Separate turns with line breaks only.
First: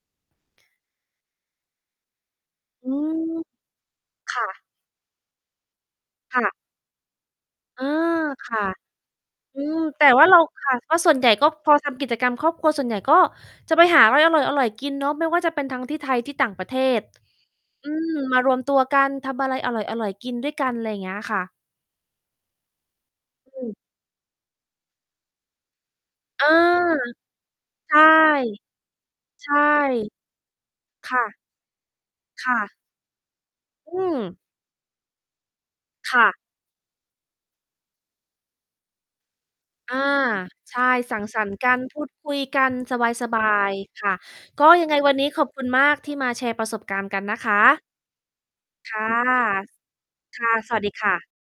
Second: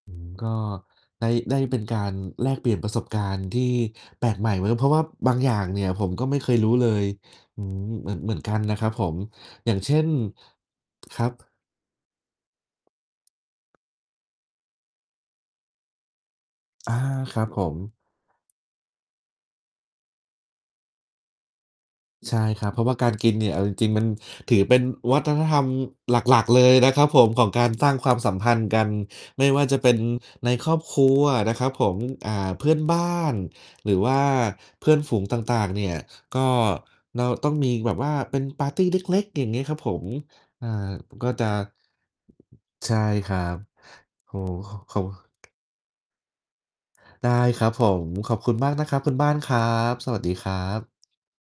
อื้อฮือ ก็ได้ ได้เป็นการแลกเปลี่ยนป
อ
ร
ื
ะสบกา
อ
รณ์ที่แปล
ค
ก
่
ใหม่เ
ะ
ลย เพราะว่าบางอย่างเนี่ยผมก็ไม
ค
่
่
เค
ะ
ยรู้เลย อื้อ
อา
ฮือ เหมือน เหมือนก
ค
ัน
่ะ
นะครับผม
อื
อย่า
ม
งเช่
แต่
น
ว่าเรา ค่ะ ก็ส่
ค
วน
ร
ใ
ั
หญ่
บ
ก็พอทำกิจกรรมครอบครัว ส่วนใหญ่ก็จะไปหาอะไรอร่อย ๆ กินเนาะ ไม่ว่าจะเป็นทั้งที่ไทย ที่ต่างประเท
อา
ศ
ครับผ
อื
ม
ม มารวมตัวกัน ทำอะไรอร่อย ๆ กินด้วยกัน ไรเงี้ยค่ะ
ใช่ครับ เพราะว่าการกินเนี่ยเอ
อ
าจ
ือ
ริง ๆ มันถือเป็นวัฒนธรรมหลั
อ
ก
า
ๆ เลยนะครับผม ของการสร้
ใ
า
ช
ง
่
ความสัมพันธ์กัน ไม
ใ
่
ช่
ว่าจะเป็นในครอบครั
ค่
ว
ะ
นะครับผม อ่า
ค่
เพื
ะ
่อนบ้าน หร
อื
ือว่า
ม
เพื่อนฝูงต่าง ๆ เนี่ย
ค่ะ
ก็เราต้องมีแบบว่าเป็นปาร์ตีเล็ก ๆ อย่างงี้ครับผ
อา
ม อ่า
ใช่ สัง
ก็
ส
จ
ร
ะ
รค์กัน พูดคุยกัน
ใช
ส
่คร
บ
ั
า
บ
ย ๆ ค่ะ
โอ้
ก็
โฮ
ยัง
เ
ไ
ข
ง
า
วันนี้ขอบคุณมากที่มาแชร์ประสบการณ์กัน
ได้
นะค
ครับ
ะ
ผม ขอบคุณมากนะ
ค
ครับ
่ะ
คุณบ้านครับ สวัสดี
ค
ค
่ะ
รั
สวั
บ
สดีค่ะ